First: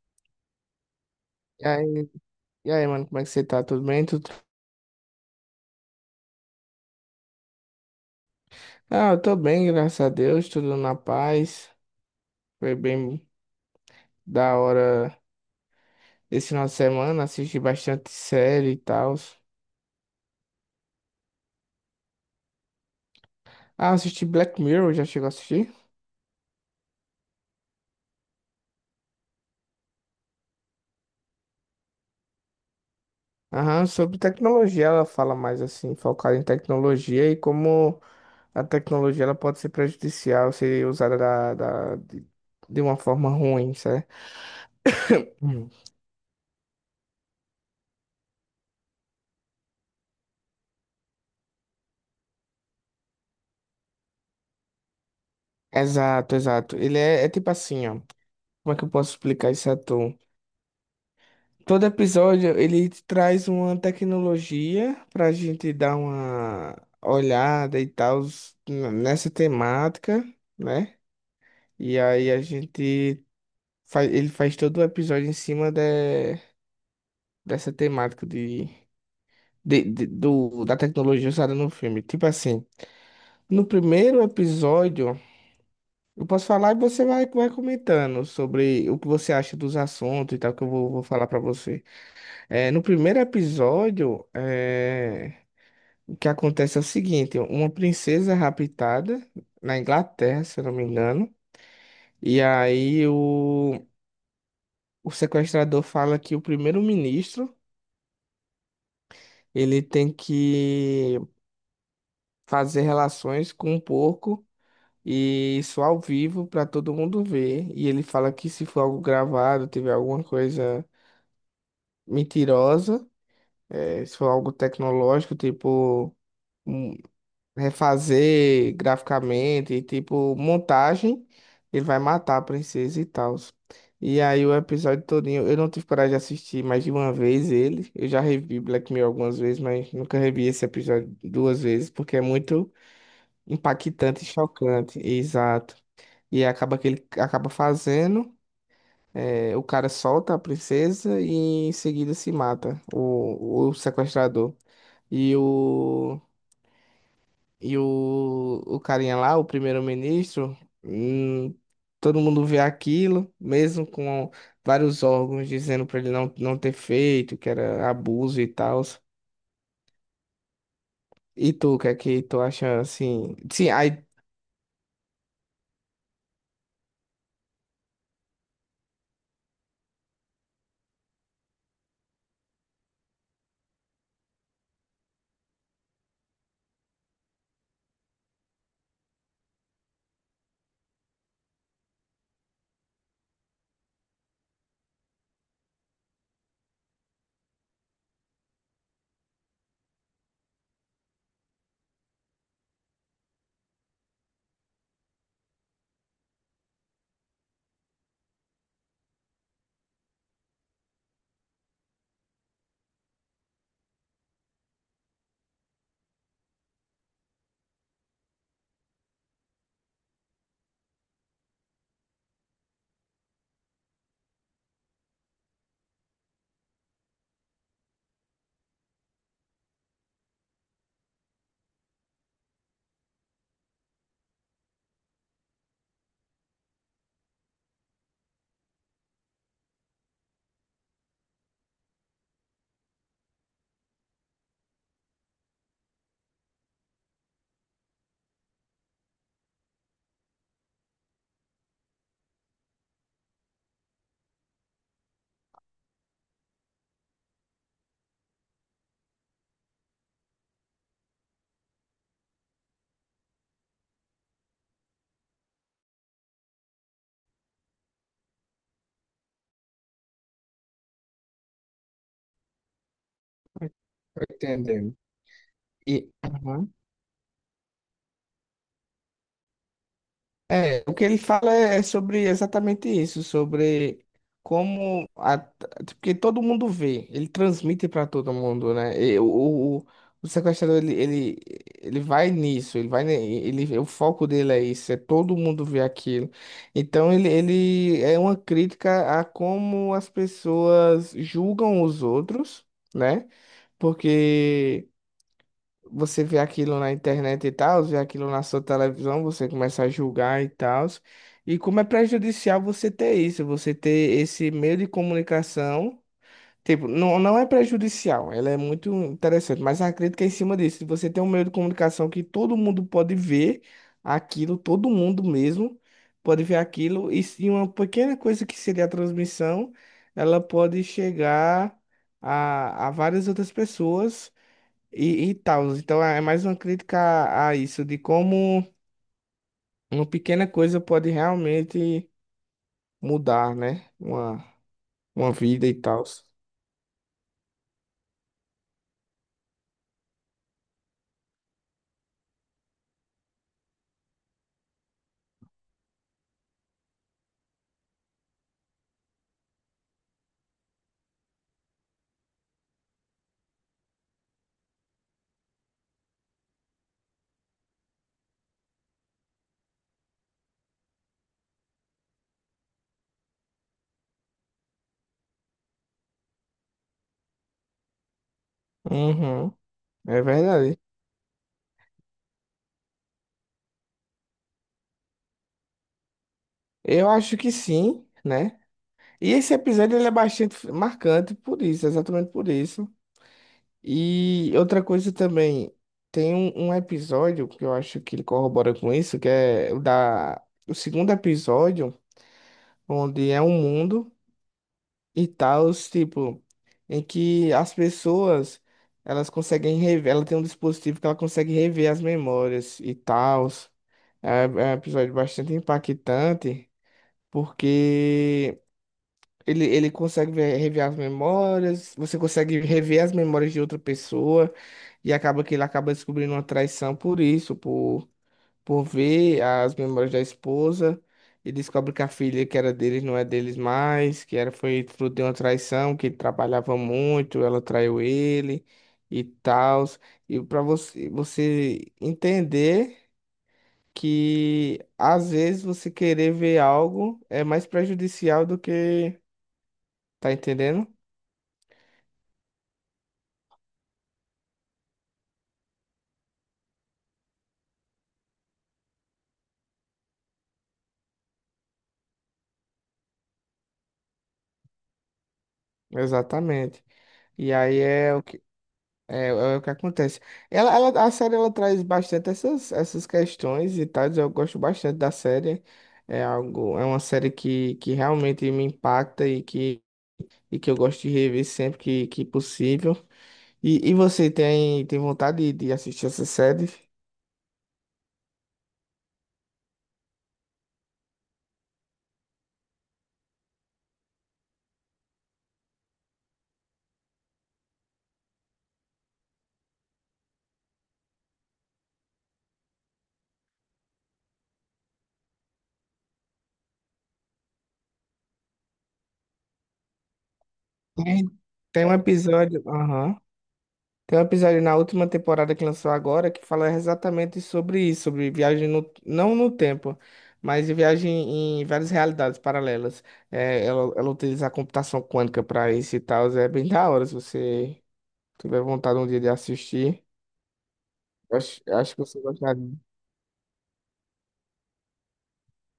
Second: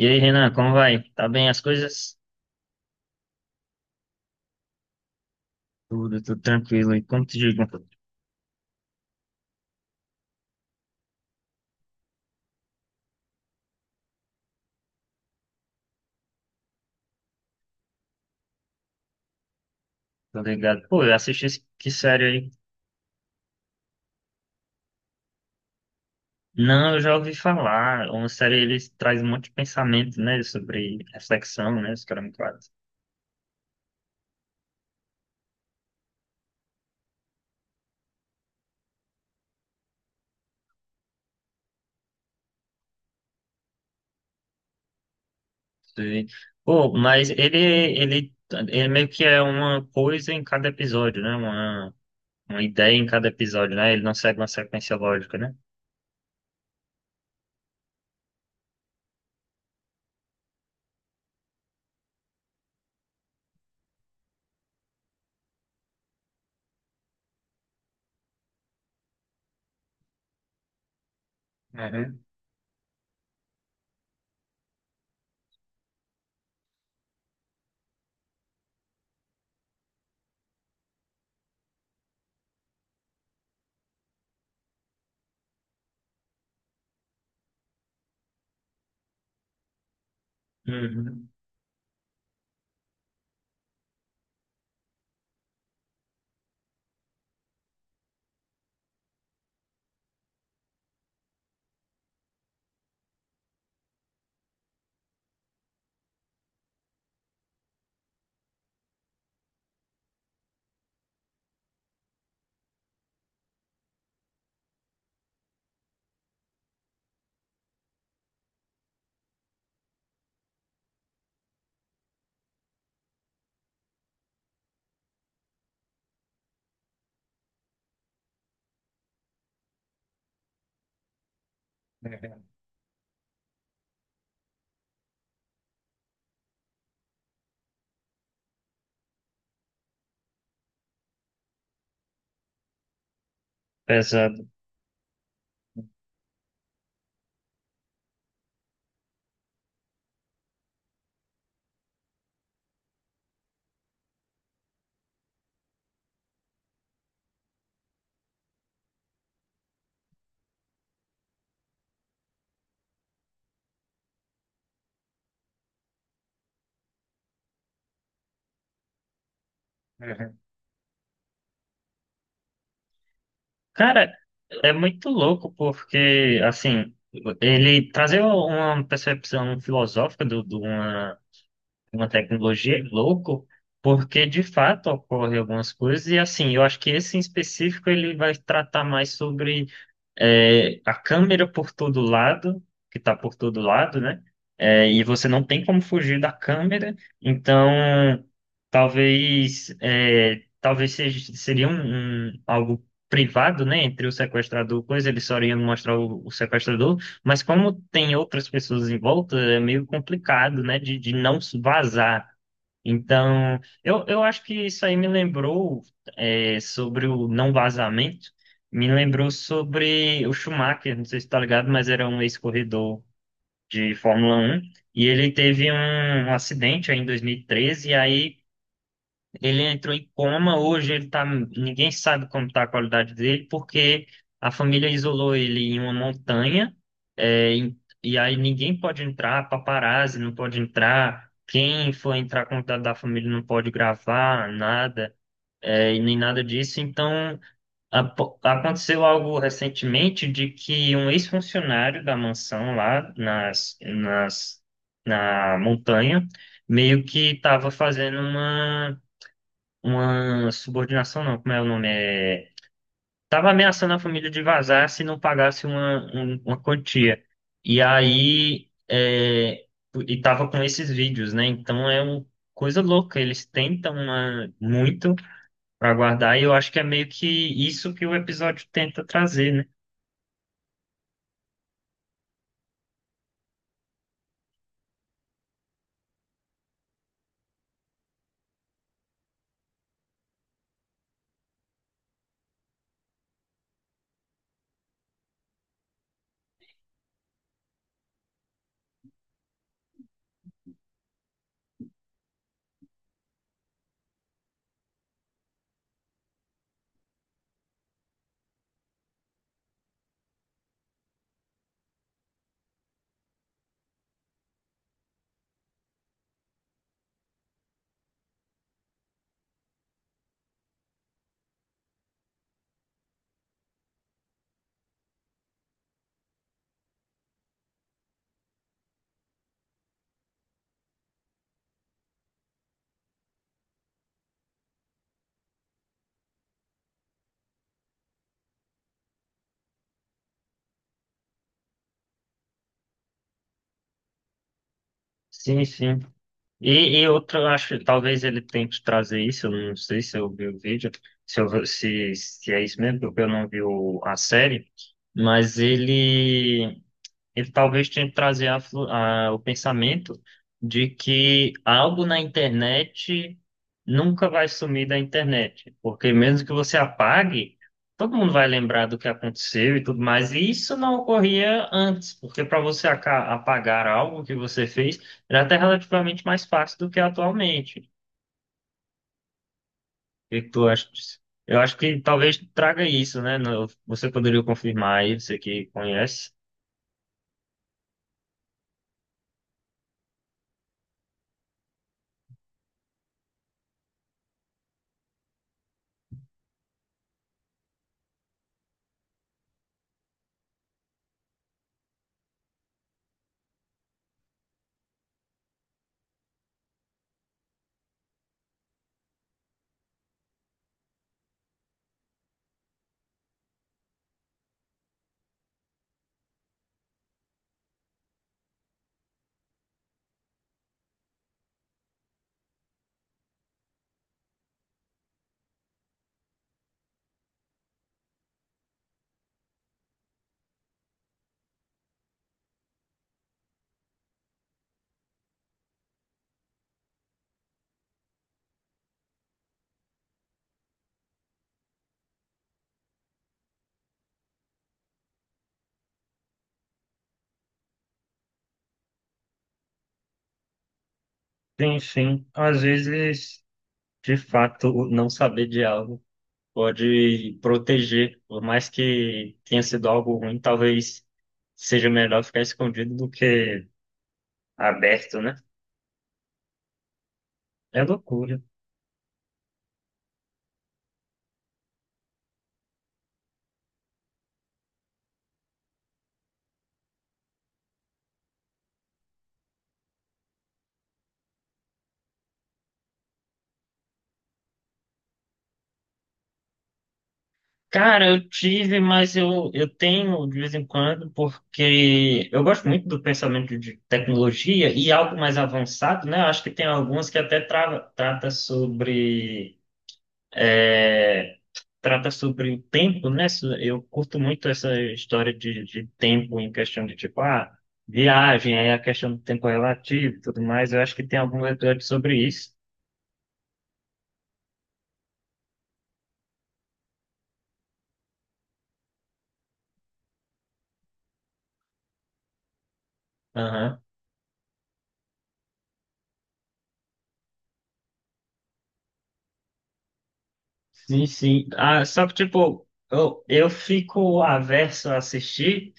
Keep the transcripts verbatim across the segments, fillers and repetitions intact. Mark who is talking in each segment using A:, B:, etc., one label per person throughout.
A: E aí, Renan, como vai? Tá bem as
B: E aí,
A: coisas?
B: e aí, mano, como é que você tá? Tudo bem? Tudo...
A: Tudo, tudo tranquilo. E como te digo,
B: Ah, eu tô bem, graças a Deus, tudo na paz. Foi bem da hora esse final de semana, assisti bastante série e tal.
A: tá ligado? Pô, eu assisti esse- que série aí?
B: Ah, assisti Black Mirror, já chegou a assistir?
A: Não, eu já ouvi falar. Uma série, ele traz um monte de pensamento, né? Sobre reflexão, né? Os caras me falam.
B: Aham, sobre tecnologia, ela fala mais assim, focada em tecnologia e como a tecnologia ela pode ser prejudicial, ser usada da, da- de, de uma forma ruim, certo? Hum.
A: Sim. Pô, mas ele, ele, ele meio que é uma coisa em cada episódio, né? Uma, uma ideia em cada episódio, né? Ele não segue uma sequência lógica, né?
B: Exato, exato. Ele é, é tipo assim, ó. Como é que eu posso explicar isso a tu? Todo episódio ele traz uma tecnologia para a gente dar uma olhada e tal nessa temática, né? E
A: Uhum.
B: aí a gente faz, ele faz todo o episódio em cima de- dessa temática de, de- de- do, da tecnologia usada no filme. Tipo assim, no primeiro episódio eu posso falar e você vai, vai comentando sobre o que você acha dos assuntos e tal que eu vou, vou falar
A: Uhum.
B: para você. É, no primeiro episódio, é, o que acontece é o seguinte, uma princesa é raptada na Inglaterra, se eu não me engano, e aí o, o sequestrador fala que o primeiro-ministro, ele tem que fazer relações com um porco e isso ao vivo para todo mundo ver, e ele fala que se for algo gravado, tiver alguma coisa mentirosa, eh, se for algo tecnológico, tipo um refazer graficamente, e, tipo, montagem, ele vai matar a
A: Uhum.
B: princesa e tal. E aí o episódio todinho, eu não tive coragem de assistir mais de uma vez ele. Eu já revi Black Mirror algumas vezes, mas nunca revi esse episódio duas vezes, porque é muito impactante e
A: Pesado.
B: chocante. Exato. E acaba que ele acaba fazendo, é, o cara solta a princesa e em seguida se mata, o, o sequestrador. E o E o, o, carinha lá, o primeiro-ministro, hum, todo mundo vê aquilo, mesmo com vários órgãos dizendo pra ele não, não ter feito, que era abuso e tal. E tu, o que é que tu acha assim? Sim, aí.
A: Cara, é muito louco porque, assim, ele trazer uma percepção filosófica do- de uma, uma tecnologia é louco, porque de fato ocorrem algumas coisas, e assim, eu acho que esse em específico ele vai tratar mais sobre é, a câmera por todo lado, que está por todo lado, né? É, e você não tem como fugir da câmera, então talvez é, talvez seja, seria um, um- algo privado, né? Entre o sequestrador, coisa, ele só iria mostrar o, o sequestrador, mas como tem outras pessoas em volta, é meio complicado, né? De, de não vazar. Então, eu, eu acho que isso aí me lembrou é, sobre o não vazamento, me lembrou sobre o Schumacher, não sei se está ligado, mas era um ex-corredor de Fórmula Um e ele teve um, um acidente aí em dois mil e treze, e treze, e aí ele entrou em coma, hoje ele tá, ninguém sabe como está a qualidade dele, porque a família isolou ele em uma montanha, é, em- e, aí ninguém pode entrar, paparazzi não pode entrar, quem for entrar com o contato da família não pode gravar, nada, é, e nem nada disso. Então, apo- aconteceu algo recentemente de que um ex-funcionário da mansão lá nas, nas, na montanha meio que estava fazendo uma uma subordinação, não, como é o nome? É... Tava ameaçando a família de vazar se não pagasse uma, um- uma quantia. E aí, é... e tava com esses vídeos, né? Então é uma coisa louca. Eles tentam
B: Tô
A: uma...
B: entendendo.
A: muito para
B: E,
A: guardar, e eu
B: Aham.
A: acho que é meio que isso que o episódio tenta trazer, né?
B: É, o que ele fala é é sobre exatamente isso, sobre como a- porque todo mundo vê, ele transmite para todo mundo, né? E o, o, o sequestrador ele, ele, ele vai nisso, ele vai ne- ele o foco dele é isso, é todo mundo vê aquilo. Então ele, ele é uma crítica a como as pessoas julgam os outros, né? Porque você vê aquilo na internet e tal, vê aquilo na sua televisão, você começa a julgar e tal. E como é prejudicial você ter isso, você ter esse meio de comunicação. Tipo, não, não é prejudicial, ela é muito interessante, mas a crítica é em cima disso, se você tem um meio de comunicação que todo mundo pode ver aquilo, todo mundo mesmo pode ver aquilo, e se uma pequena coisa que seria a transmissão, ela pode chegar a, a várias outras pessoas e, e tal. Então é mais uma crítica a, a isso, de como uma pequena coisa pode realmente mudar, né? Uma, uma
A: Sim,
B: vida e
A: sim.
B: tal.
A: E, e outro, eu acho que talvez ele tente trazer isso, eu não sei se eu vi o vídeo, se, eu- se, se é isso mesmo, porque eu não vi o- a série, mas ele ele talvez tenha que trazer a flu- a- o pensamento de que algo na internet nunca vai sumir da internet, porque mesmo que você apague, todo mundo vai lembrar do que aconteceu e tudo mais, e isso não ocorria antes, porque para você aca- apagar algo que você fez era até relativamente mais fácil do que atualmente.
B: Uhum, é
A: O que que tu
B: verdade.
A: acha disso? Eu acho que talvez traga isso, né? No- Você poderia confirmar aí, você que conhece.
B: Eu acho que sim, né? E esse episódio ele é bastante marcante por isso, exatamente por isso. E outra coisa também, tem um, um episódio que eu acho que ele corrobora com isso, que é o da, o segundo episódio, onde é um mundo. E tal, tipo, em que as pessoas elas conseguem rever, ela tem um dispositivo que ela consegue rever as memórias e tal. É, é um episódio bastante impactante, porque ele, ele consegue ver- rever as memórias, você consegue rever as memórias de outra pessoa, e acaba que ele acaba descobrindo uma traição por isso, por por ver as memórias da esposa e descobre que a filha que era deles não é deles mais, que era foi fruto de uma traição, que ele trabalhava muito, ela traiu ele e tal. E para você, você entender que às vezes você querer ver algo é mais prejudicial do que... Tá entendendo?
A: Sim, sim. Às vezes. De fato, o não saber de algo pode proteger, por mais que tenha sido algo ruim, talvez seja melhor ficar escondido do que aberto, né?
B: Exatamente. E aí
A: É
B: é o
A: loucura.
B: que... É, é o que acontece. Ela, ela- a série ela traz bastante essas, essas questões e tal. Eu gosto bastante da série. É algo, é uma série que, que realmente me impacta e que, e que eu gosto de rever sempre que, que possível. E, e você tem, tem vontade de, de assistir essa série?
A: Cara, eu tive, mas eu, eu tenho de vez em quando, porque eu gosto muito do pensamento de tecnologia e algo mais avançado, né? Eu acho que tem algumas que até tra trata sobre é, trata sobre o tempo, né? So- Eu curto muito essa história de, de tempo em questão de tipo, ah, viagem, aí a questão do tempo relativo e tudo mais. Eu acho que tem
B: Tem,
A: algum episódio
B: tem um
A: sobre isso.
B: episódio. Aham. Tem um episódio na última temporada que lançou agora que fala exatamente sobre isso, sobre viagem no, não no tempo, mas de viagem em várias realidades paralelas. É,
A: Aham.
B: ela, ela utiliza a computação quântica para isso e tal. É bem da hora se você tiver vontade um dia de assistir.
A: Sim, sim.
B: Acho,
A: Ah,
B: acho que
A: só que,
B: você
A: tipo,
B: gostaria.
A: eu, eu fico averso a assistir.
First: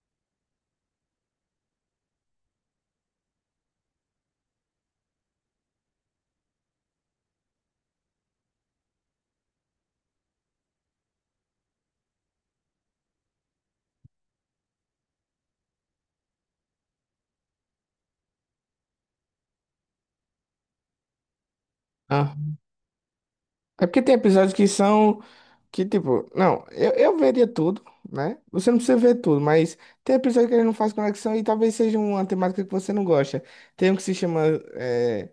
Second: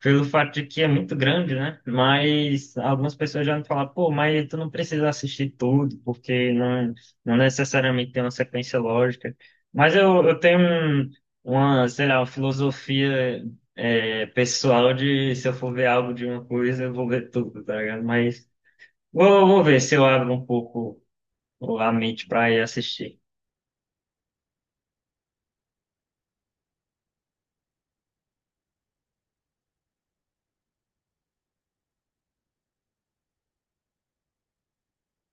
A: Pelo fato de que é muito grande, né? Mas algumas pessoas já me falam, pô, mas tu não precisa assistir tudo, porque não, não necessariamente tem uma sequência lógica. Mas eu, eu tenho um- uma, sei lá, uma filosofia é, pessoal de se eu for ver algo de uma coisa, eu vou ver tudo, tá ligado? Mas vou, vou ver se eu abro um pouco a mente para ir assistir.
B: É porque tem episódios que são que, tipo, não, eu, eu veria tudo, né? Você não precisa ver tudo, mas tem episódio que ele não faz conexão e talvez seja uma temática que você não gosta. Tem um que se chama é,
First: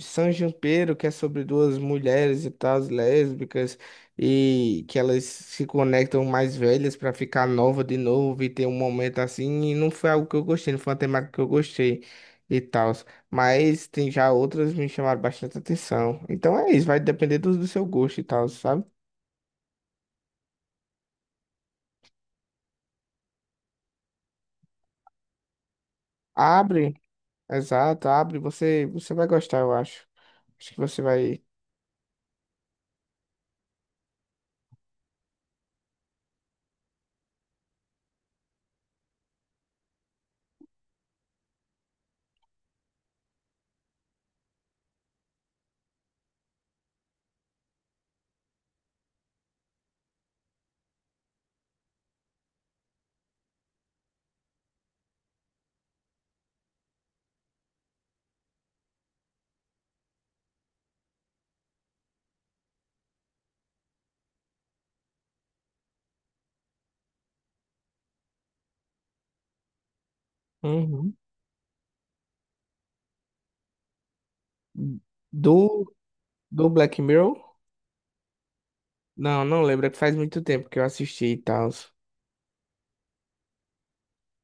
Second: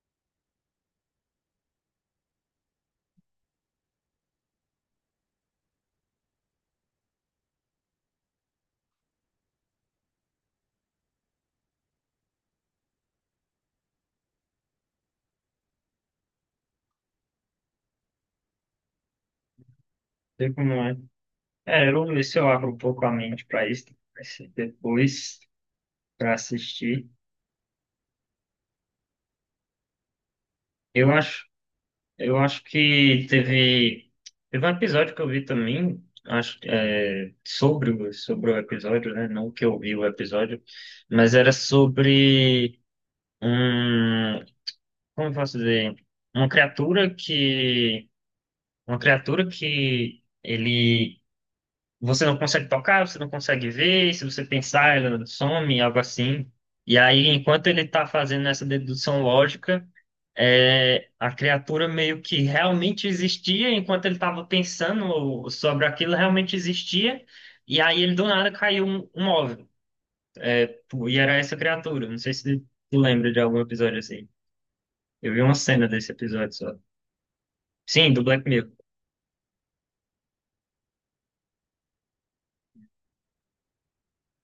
B: San Junipero, que é sobre duas mulheres e tal, lésbicas, e que elas se conectam mais velhas pra ficar nova de novo e ter um momento assim, e não foi algo que eu gostei, não foi uma temática que eu gostei e tal. Mas tem já outras que me chamaram bastante atenção. Então é isso, vai depender do, do seu gosto e tal, sabe?
A: Sei como é. É, eu vou ver se eu abro um pouco a mente para isso, pra esse- depois para
B: Abre,
A: assistir.
B: exato, abre, você, você vai gostar, eu acho. Acho que você
A: Eu
B: vai.
A: acho Eu acho que teve, teve um episódio que eu vi também, acho, que, é, sobre, o- sobre o episódio, né? Não que eu vi o episódio, mas era sobre um, como eu posso dizer, uma criatura que, uma criatura que ele, você não consegue tocar, você não consegue ver, e se você pensar, ela some, algo assim. E aí, enquanto ele está fazendo essa dedução lógica é, a criatura meio que realmente existia, enquanto ele estava pensando sobre aquilo, realmente existia, e aí ele do nada caiu um, um óvulo. Pô,
B: Uhum.
A: e era essa criatura. Não sei se tu lembra de algum episódio assim. Eu vi uma
B: Do,
A: cena desse episódio
B: do
A: só.
B: Black Mirror?
A: Sim, do Black Mirror.
B: Não, não lembro, é que faz muito tempo que eu assisti e tal.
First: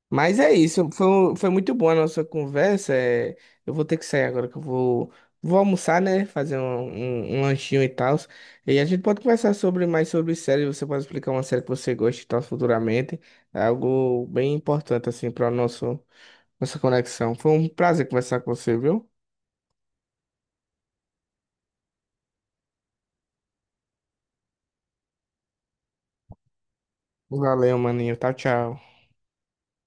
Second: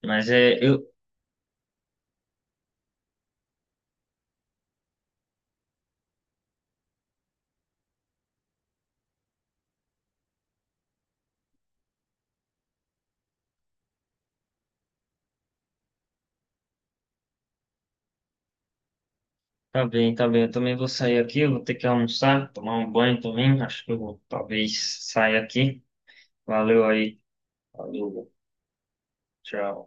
A: Mas
B: Mas é
A: é, eu.
B: isso, foi, um- foi muito boa a nossa conversa. é, eu vou ter que sair agora, que eu vou, vou almoçar, né? Fazer um, um, um lanchinho e tal. E a gente pode conversar sobre mais sobre série. Você pode explicar uma série que você gosta e tal futuramente. É algo bem importante, assim, para nosso nossa conexão. Foi um prazer conversar com você, viu?
A: Tá bem, tá bem. Eu também vou sair aqui, eu vou ter que almoçar, tomar um banho também. Acho que eu vou, talvez, sair aqui. Valeu aí.
B: Valeu, maninho.
A: Valeu,
B: Tchau, tchau.
A: tchau.